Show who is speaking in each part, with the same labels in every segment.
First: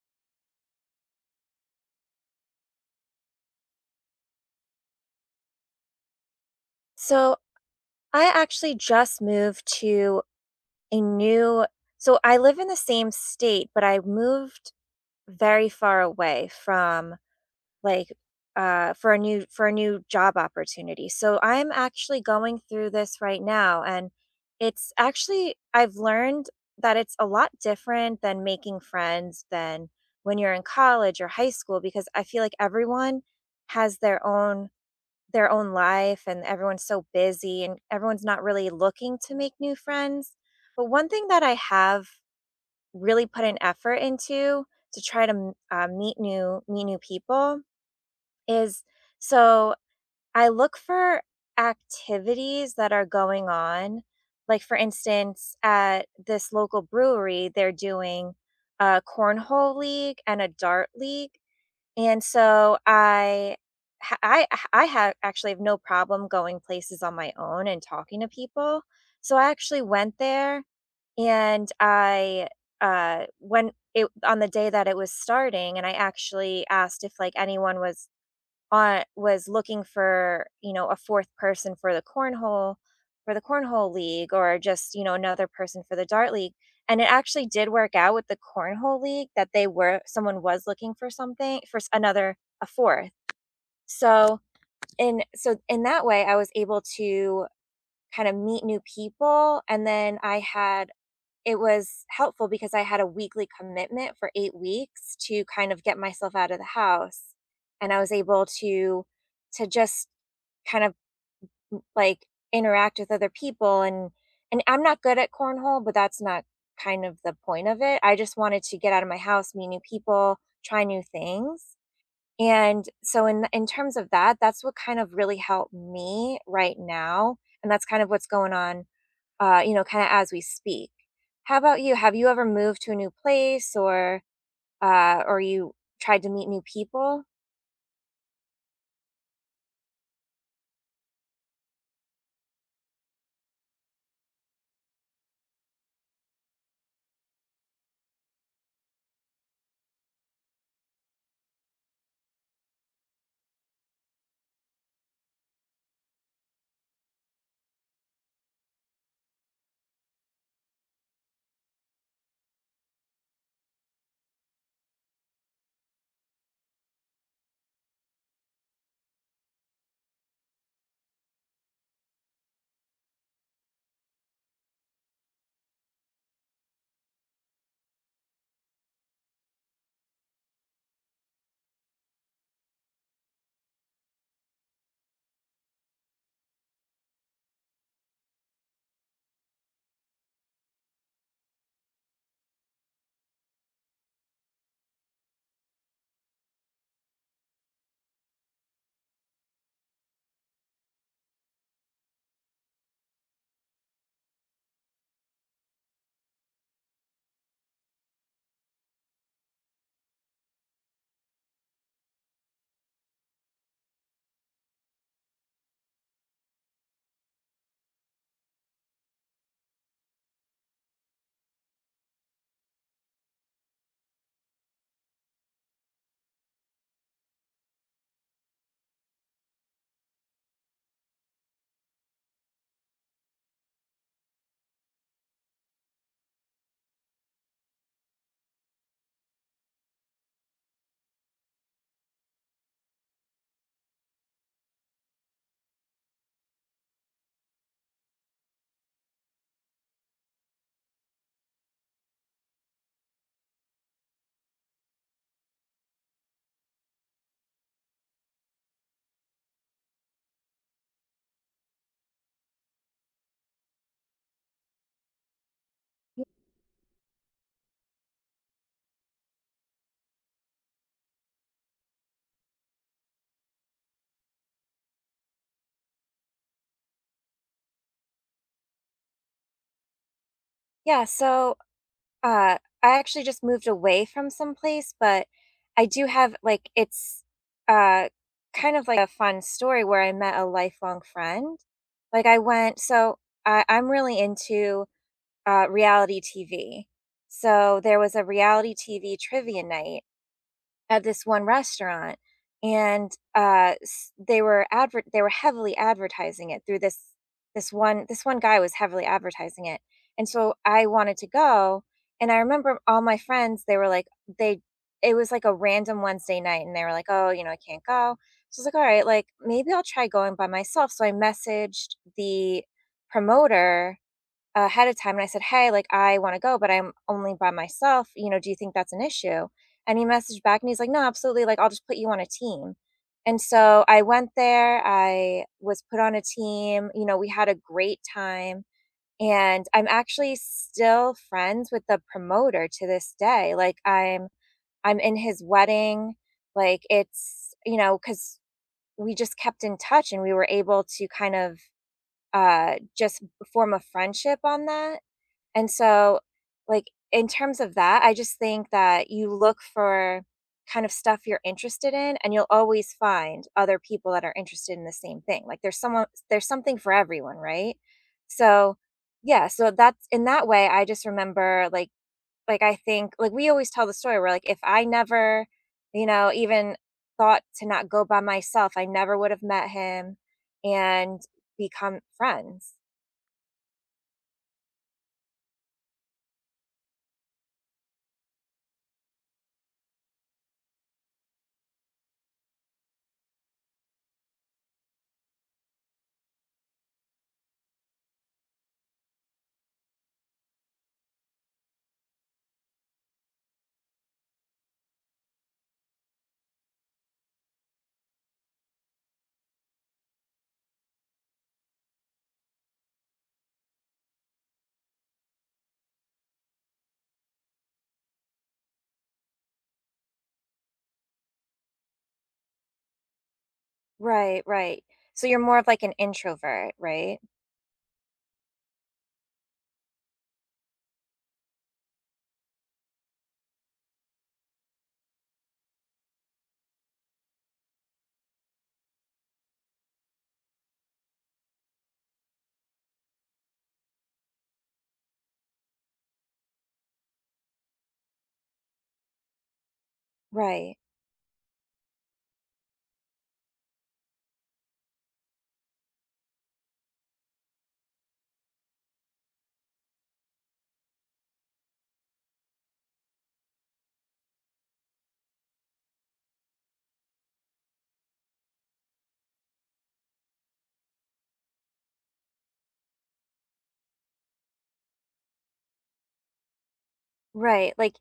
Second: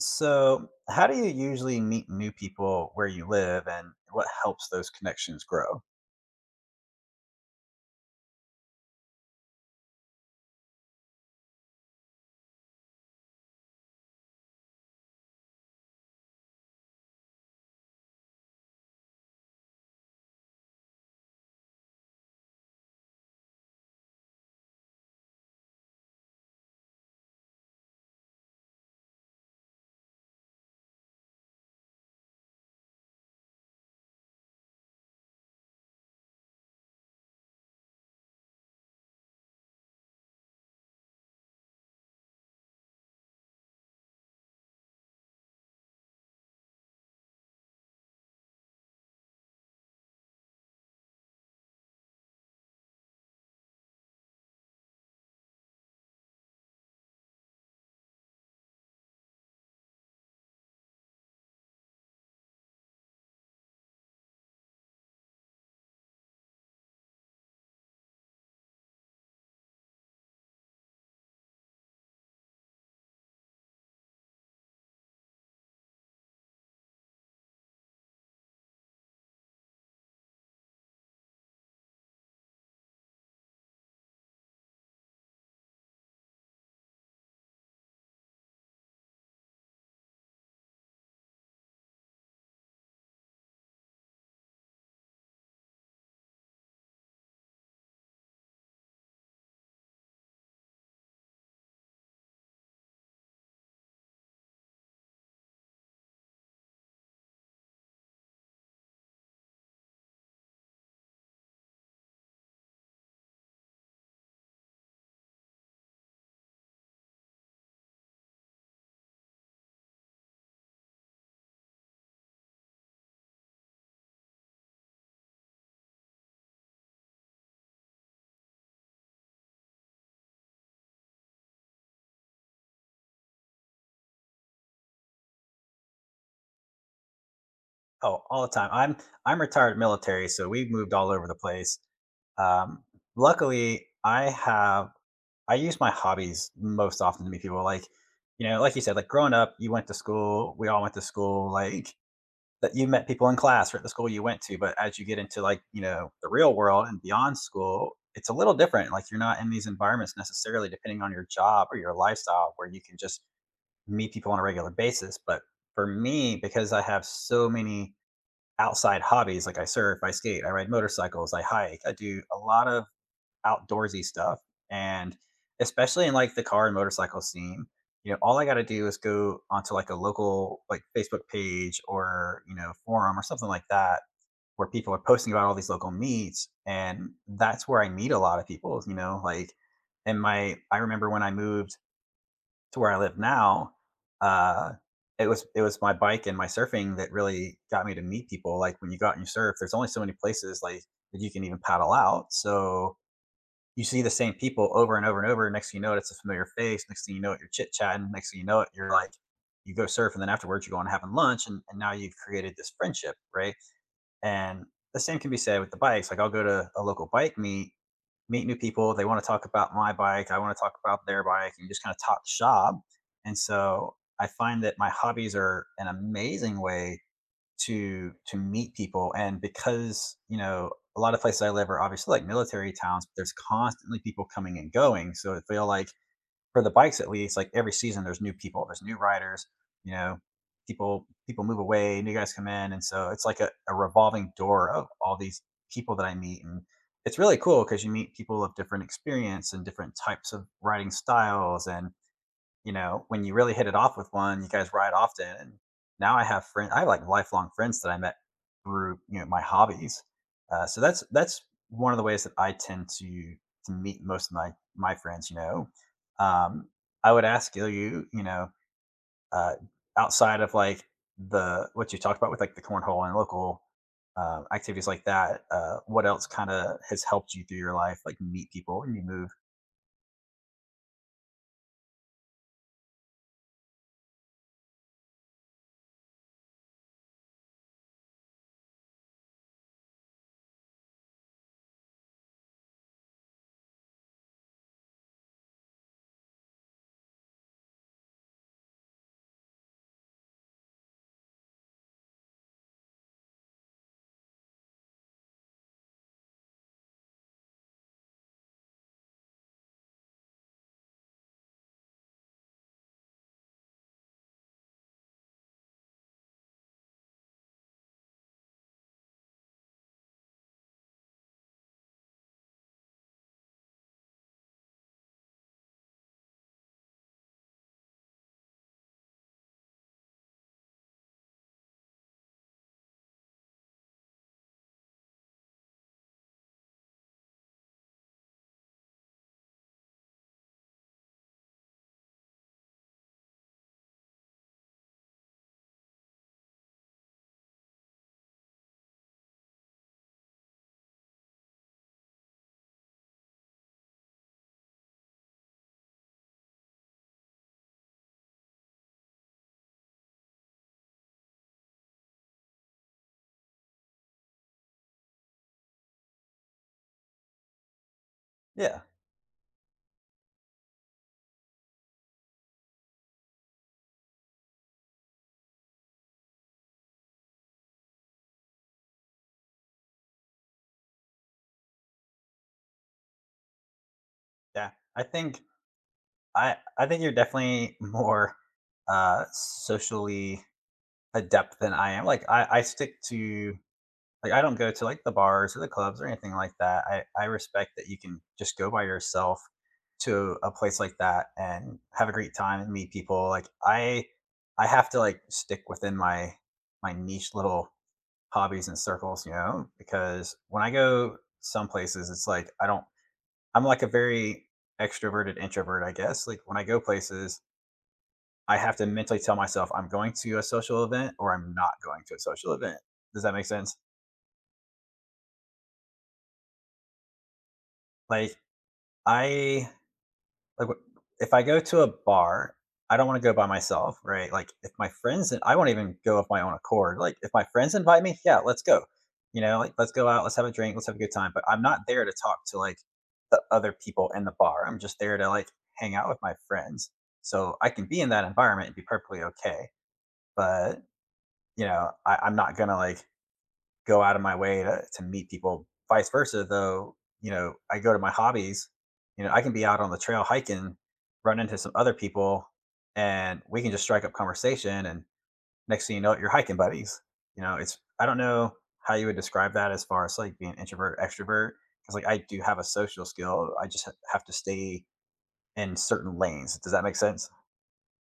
Speaker 1: So, how do you usually meet new people where you live and what helps those connections grow?
Speaker 2: So I actually just moved to a new so I live in the same state, but I moved very far away from like for a new job opportunity. So I'm actually going through this right now, and it's actually I've learned that it's a lot different than making friends than when you're in college or high school because I feel like everyone has their own life, and everyone's so busy, and everyone's not really looking to make new friends. But one thing that I have really put an effort into to try to meet new people is so I look for activities that are going on. Like, for instance, at this local brewery, they're doing a cornhole league and a dart league, and so I I have actually have no problem going places on my own and talking to people. So I actually went there, and I when it on the day that it was starting, and I actually asked if, like, anyone was looking for, you know, a fourth person for the cornhole, for the cornhole league, or just, you know, another person for the dart league. And it actually did work out with the cornhole league, that they were someone was looking for something, for s- another a fourth. So in so in that way, I was able to kind of meet new people. And then I had it was helpful because I had a weekly commitment for 8 weeks to kind of get myself out of the house, and I was able to just kind of, like, interact with other people. And I'm not good at cornhole, but that's not kind of the point of it. I just wanted to get out of my house, meet new people, try new things. And so in terms of that, that's what kind of really helped me right now, and that's kind of what's going on, you know, kind of as we speak. How about you? Have you ever moved to a new place, or you tried to meet new people?
Speaker 1: Oh, all the time. I'm retired military, so we've moved all over the place. Um, Luckily, I use my hobbies most often to meet people. Like, you know, like you said, like growing up, you went to school, we all went to school, like that you met people in class or at the school you went to, but as you get into, like, you know, the real world and beyond school, it's a little different. Like, you're not in these environments necessarily depending on your job or your lifestyle where you can just meet people on a regular basis. But for me, because I have so many outside hobbies, like I surf, I skate, I ride motorcycles, I hike, I do a lot of outdoorsy stuff. And especially in like the car and motorcycle scene, you know, all I got to do is go onto like a local like Facebook page or, you know, forum or something like that where people are posting about all these local meets and that's where I meet a lot of people, you know, like and my I remember when I moved to where I live now, uh it was my bike and my surfing that really got me to meet people. Like when you go out and you surf, there's only so many places like that you can even paddle out. So you see the same people over and over and over. Next thing you know it, it's a familiar face. Next thing you know it, you're chit chatting. Next thing you know it, you're like, you go surf, and then afterwards you go and having lunch, and, now you've created this friendship, right? And the same can be said with the bikes. Like I'll go to a local bike meet, meet new people. They want to talk about my bike. I want to talk about their bike, and you just kind of talk shop. And so I find that my hobbies are an amazing way to meet people, and because, you know, a lot of places I live are obviously like military towns, but there's constantly people coming and going, so it feel like for the bikes, at least, like every season there's new people, there's new riders, you know, people move away, new guys come in, and so it's like a revolving door of all these people that I meet. And it's really cool because you meet people of different experience and different types of riding styles. And, you know, when you really hit it off with one, you guys ride often. And now I have friends, I have like lifelong friends that I met through, you know, my hobbies. So that's one of the ways that I tend to meet most of my, my friends, you know. um, I would ask you, you know, uh, outside of like what you talked about with like the cornhole and local, activities like that, what else kind of has helped you through your life? Like meet people and you move.
Speaker 2: Yeah, so I actually just moved away from some place, but I do have, like, it's uh, kind of like a fun story where I met a lifelong friend. Like, I went, so I, I'm really into reality TV. So there was a reality TV trivia night at this one restaurant, and they were advert they were heavily advertising it through this one guy was heavily advertising it. And so I wanted to go, and I remember all my friends, they were like, they it was like a random Wednesday night, and they were like, "Oh, you know, I can't go." So I was like, "All right, like, maybe I'll try going by myself." So I messaged the promoter ahead of time, and I said, "Hey, like, I want to go, but I'm only by myself. You know, do you think that's an issue?" And he messaged back, and he's like, "No, absolutely. Like, I'll just put you on a team." And so I went there, I was put on a team, you know, we had a great time. And I'm actually still friends with the promoter to this day. Like, I'm in his wedding. Like, it's, you know, 'cuz we just kept in touch, and we were able to kind of just form a friendship on that. And so, like, in terms of that, I just think that you look for kind of stuff you're interested in, and you'll always find other people that are interested in the same thing. Like, there's something for everyone, right? So,
Speaker 1: Yeah.
Speaker 2: yeah, so that's, in that way, I just remember, like, I think, like, we always tell the story, where, like, if I never, you know, even thought to not go by myself, I never would have met him and become friends.
Speaker 1: Yeah. I think I think you're definitely more, socially adept than I am. Like, I stick to, like, I don't go to, like, the bars or the clubs or anything like that. I respect that you can just go by yourself to a place like that and have a great time and meet people. Like, I have to, like, stick within my my niche little hobbies and circles, you know, because when I go some places, it's like I don't I'm like a very extroverted introvert, I guess. Like, when I go places I have to mentally tell myself I'm going to a social event or I'm not going to a social event. Does that make sense?
Speaker 2: Right, right. So you're more of like an introvert, right?
Speaker 1: Like I if I go to a bar, I don't want to go by myself, right? Like if my friends and I won't even go of my own accord. Like if my friends invite me, yeah, let's go. You know, like let's go out, let's have a drink, let's have a good time. But I'm not there to talk to like the other people in the bar. I'm just there to like hang out with my friends. So I can be in that environment and be perfectly okay.
Speaker 2: Right.
Speaker 1: But you know, I'm not gonna like go out of my way to meet people. Vice versa, though, you know, I go to my hobbies, you know, I can be out on the trail hiking, run into some other people, and we can just strike up conversation. And next thing you know it, you're hiking buddies. You know, it's, I don't know how you would describe that as far as like being introvert, extrovert, because like I do have a social skill. I just have to stay in certain lanes. Does that make sense?
Speaker 2: Right. Like,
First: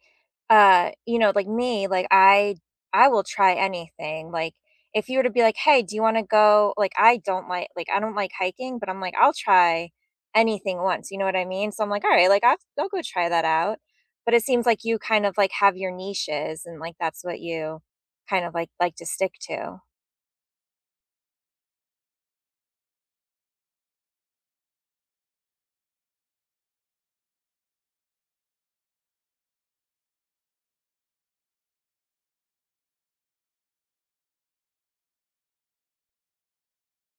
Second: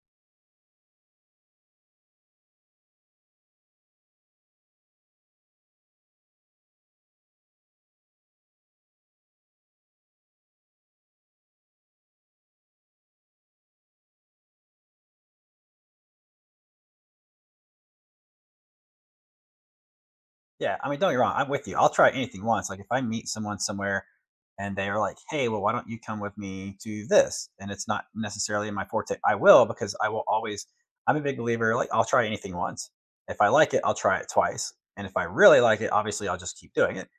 Speaker 2: you know, like me, like, I will try anything. Like, if you were to be like, "Hey, do you want to go?" Like, I don't like hiking, but I'm like, "I'll try anything once." You know what I mean? So I'm like, "All right, like, I'll go try that out." But it seems like you kind of like have your niches, and like that's what you kind of like to stick to.
Speaker 1: Yeah, I mean, don't get me wrong. I'm with you. I'll try anything once. Like if I meet someone somewhere and they are like, "Hey, well, why don't you come with me to this?" and it's not necessarily in my forte, I will because I will always. I'm a big believer. Like I'll try anything once. If I like it, I'll try it twice, and if I really like it, obviously I'll just keep doing it.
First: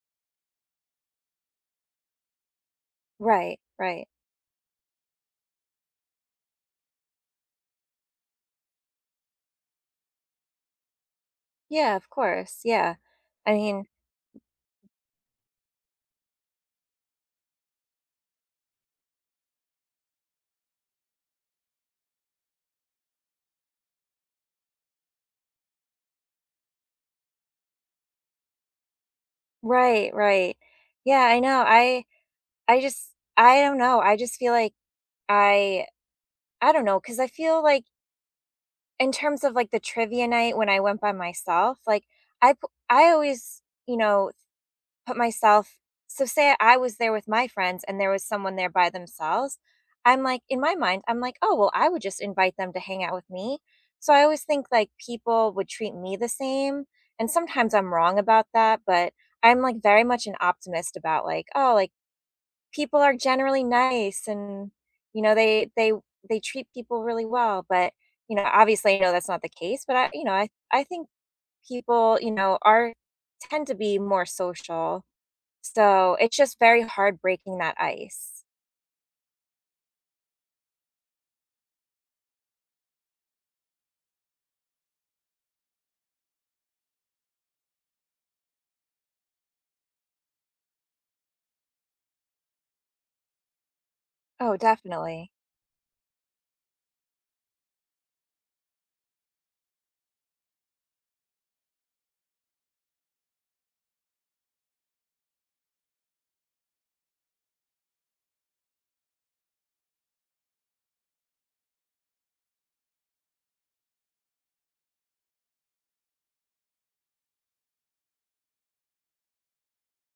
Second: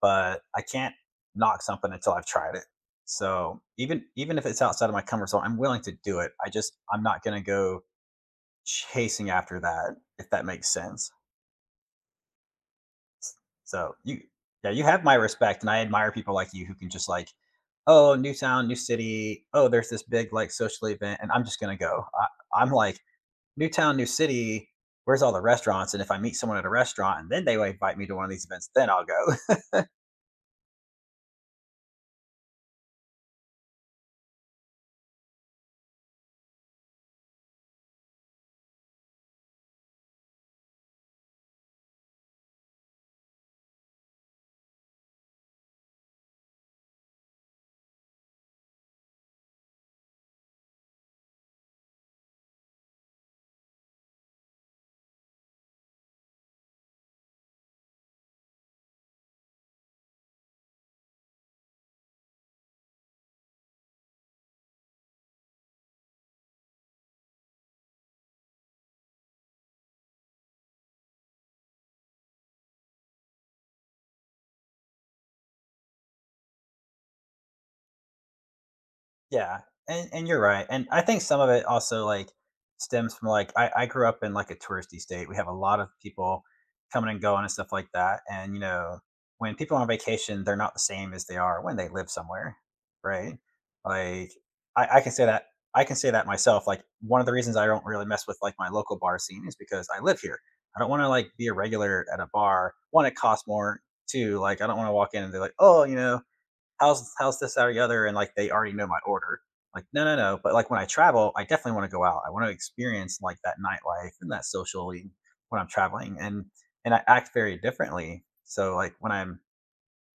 Speaker 1: But I can't knock something until I've tried it.
Speaker 2: Right,
Speaker 1: So even
Speaker 2: right.
Speaker 1: even if it's outside of my comfort zone, I'm willing to do it. I'm not gonna go chasing after that if that makes sense.
Speaker 2: Yeah, of course. Yeah. I mean,
Speaker 1: So yeah, you have my respect, and I admire people like you who can just like, oh, new town, new city. Oh, there's this big like social event, and I'm just gonna go. I'm like, new town, new city. Where's all the restaurants? And if I meet someone at a restaurant, and then they invite me to one of these events, then I'll go.
Speaker 2: right, right. Yeah, I know. I just I don't know. I just feel like I I don't know, because I feel like, in terms of like the trivia night when I went by myself, like, I always, you know, put myself, so say I was there with my friends, and there was someone there by themselves, I'm like, in my mind, I'm like, "Oh, well, I would just invite them to hang out with me." So I always think like people would treat me the same, and sometimes I'm wrong about that, but I'm like very much an optimist about, like, oh, like, people are generally nice, and you know they treat people really well. But, you know, obviously I know that's not the case, but I you know, I think people, you know, are tend to be more social, so it's just very hard breaking that ice.
Speaker 1: Yeah, and you're right, and I think some of it also, like, stems from, like I grew up in, like, a touristy state, we have a lot of people coming and going and stuff like that, and, you know, when people are on vacation, they're not the same as they are when they live somewhere, right? Like,
Speaker 2: Oh,
Speaker 1: I I can say
Speaker 2: definitely.
Speaker 1: that I can say that myself, like, one of the reasons I don't really mess with, like, my local bar scene is because I live here. I don't wanna, like, be a regular at a bar. 1, it costs more. 2, like, I don't wanna walk in and be like, "Oh," you know, how's this that, or the other, and like they already know my order. Like no, no, no. But like when I travel, I definitely want to go out. I want to experience like that nightlife and that socially when I'm traveling, and I act very differently. So like when I'm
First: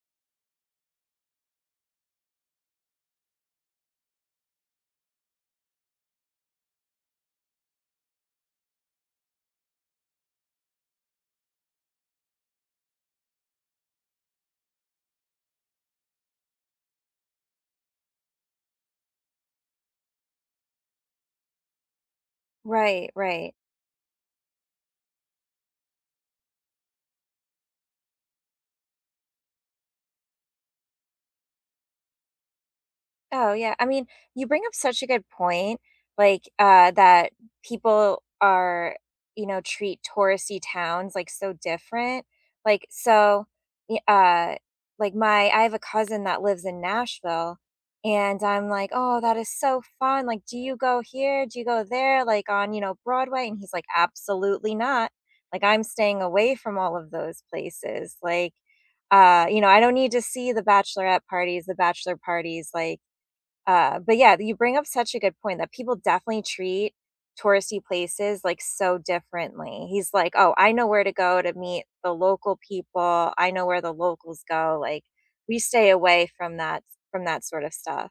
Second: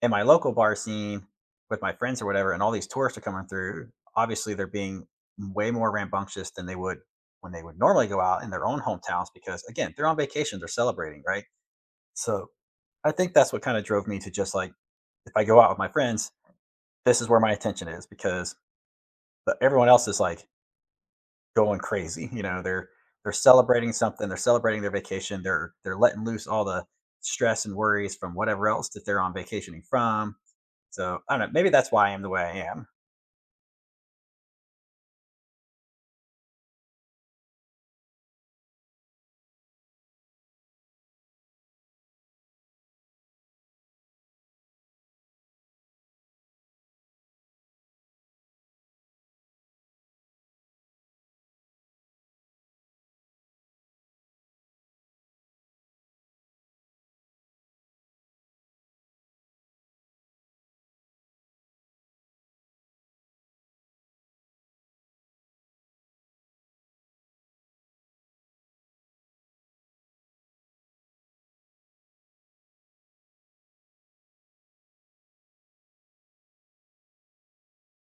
Speaker 1: in my local bar scene with my friends or whatever, and all these tourists are coming through, obviously they're being way more rambunctious than they would when they would normally go out in their own hometowns, because again they're on vacation, they're celebrating, right? So I think that's what kind of drove me to just like if I go out with my friends, this is where my attention is, because everyone else is like going crazy. You know, they're
Speaker 2: Right,
Speaker 1: they're
Speaker 2: right.
Speaker 1: celebrating something, they're celebrating their vacation, they're letting loose all the stress and worries from whatever else that they're on vacationing from. So I don't know. Maybe that's why I am the way I am.
Speaker 2: Oh, yeah. I mean, you bring up such a good point, like, that people are, you know, treat touristy towns, like, so different. Like, so, y like, my I have a cousin that lives in Nashville, and I'm like, "Oh, that is so fun. Like, do you go here? Do you go there? Like, on, you know, Broadway?" And he's like, "Absolutely not. Like, I'm staying away from all of those places." Like, you know, I don't need to see the bachelorette parties, the bachelor parties, like, but yeah, you bring up such a good point that people definitely treat touristy places like so differently. He's like, "Oh, I know where to go to meet the local people. I know where the locals go." Like, we stay away from that, sort of stuff.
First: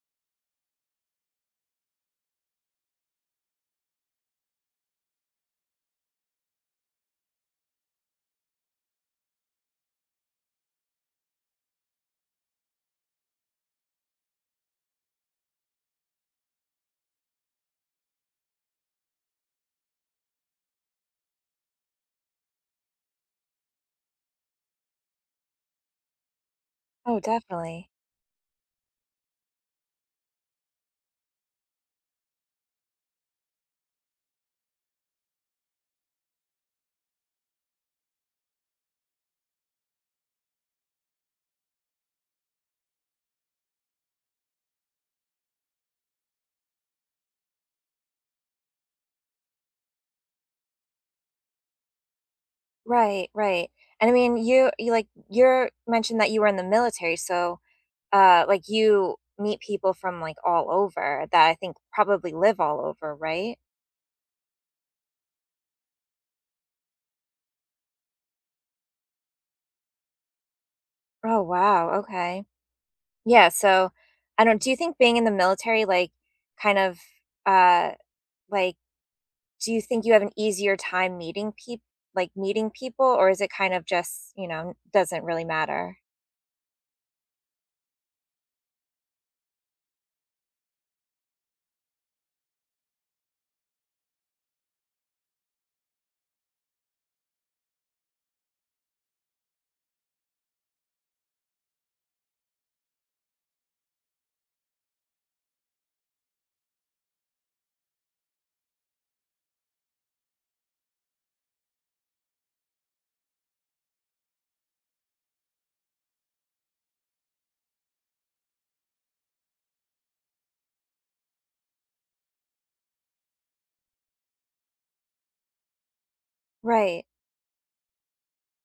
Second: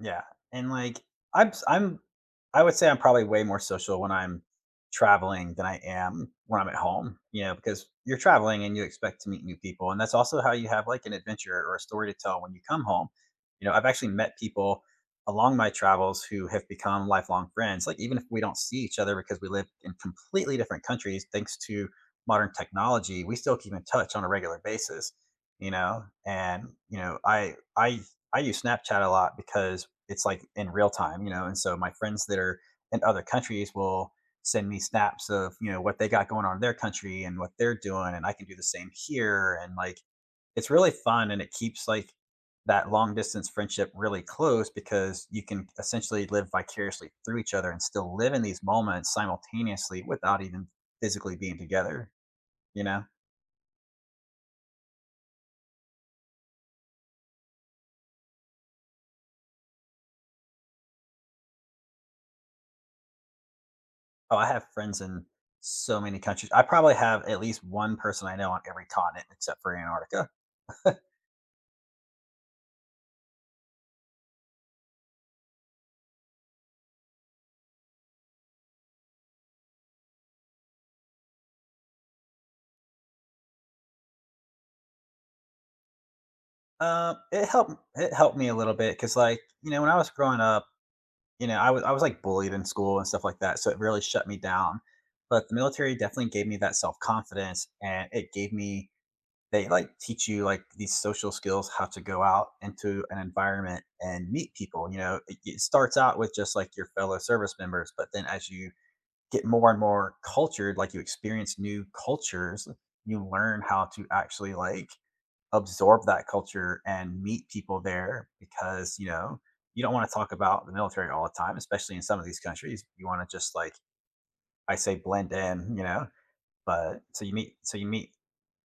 Speaker 1: Yeah, and, like, I'm I would say I'm probably way more social when I'm traveling than I am when I'm at home, you know, because you're traveling and you expect to meet new people, and that's also how you have, like, an adventure or a story to tell when you come home. You know, I've actually met people along my travels who have become lifelong friends, like, even if we don't see each other because we live in completely different countries, thanks to modern technology, we still keep in touch on a regular basis, you know, and, you know,
Speaker 2: Oh,
Speaker 1: I
Speaker 2: definitely.
Speaker 1: I I use Snapchat a lot because it's like in real time, you know, and so my friends that are in other countries will send me snaps of, you know, what they got going on in their country and what they're doing, and I can do the same here, and like it's really fun and it keeps like that long distance friendship really close, because you can essentially live vicariously through each other and still live in these moments simultaneously without even physically being together, you know?
Speaker 2: Right, right. And I mean, you like you're mentioned that you were in the military, so like you meet people from like all over, that I think probably live all over, right?
Speaker 1: Oh, I have friends in so many countries. I probably have at least one person I know on every continent except for Antarctica.
Speaker 2: Oh, wow. Okay. Yeah, so I don't do you think being in the military, like, kind of, uh, like, do you think you have an easier time meeting peop like, meeting people, or is it kind of just, you know, doesn't really matter?
Speaker 1: It helped. It helped me a little bit because, like, you know, when I was growing up, you know, I was like bullied in school and stuff like that, so it really shut me down. But the military definitely gave me that self confidence, and it gave me they like teach you like these social skills, how to go out into an environment and meet people. You know, it starts out with just like your fellow service members, but then as you get more and more cultured, like you experience new cultures, you learn how to actually like absorb that culture and meet people there, because, you know, you don't want to talk about the military all the time, especially in some of these countries. You want to just like I say blend in, you know. But
Speaker 2: Right.
Speaker 1: so you meet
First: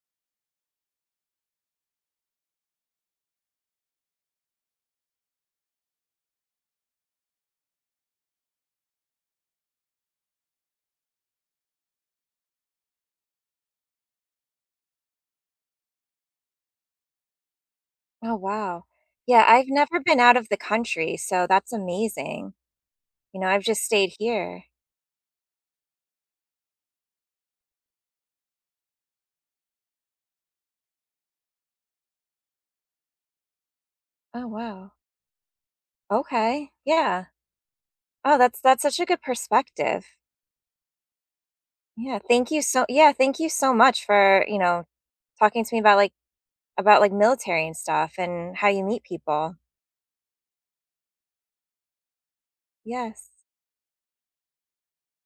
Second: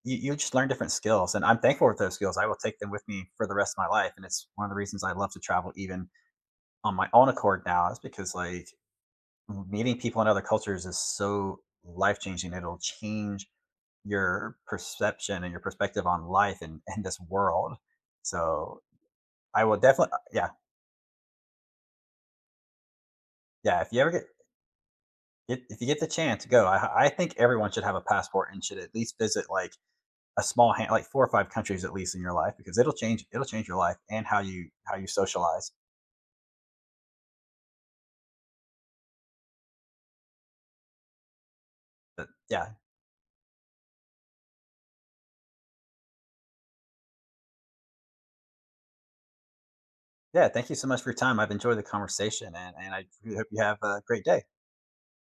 Speaker 1: you just learn different skills, and I'm thankful for those skills. I will take them with me for the rest of my life, and it's one of the reasons I love to travel even on my own accord now, is because like meeting people in other cultures is so life changing. It'll change your perception and your perspective on life and this world.
Speaker 2: Oh,
Speaker 1: So
Speaker 2: wow. Yeah,
Speaker 1: I
Speaker 2: I've
Speaker 1: will
Speaker 2: never
Speaker 1: definitely,
Speaker 2: been out
Speaker 1: yeah,
Speaker 2: of the country, so that's amazing. You know, I've
Speaker 1: yeah.
Speaker 2: just
Speaker 1: If you ever
Speaker 2: stayed here.
Speaker 1: get if you get the chance, go. I think everyone should have a passport and should at least visit like a small hand, like 4 or 5 countries at least in your life because it'll change your life and how
Speaker 2: Oh,
Speaker 1: you
Speaker 2: wow.
Speaker 1: socialize.
Speaker 2: Okay, yeah. Oh, that's such a good perspective. Yeah,
Speaker 1: But
Speaker 2: thank you
Speaker 1: yeah,
Speaker 2: so yeah, thank you so much for, you know, talking to me about, like, about, like, military and stuff and how you meet people.
Speaker 1: yeah. Thank you so much for your time. I've enjoyed the conversation, and I
Speaker 2: Yes.
Speaker 1: really hope you have a great day.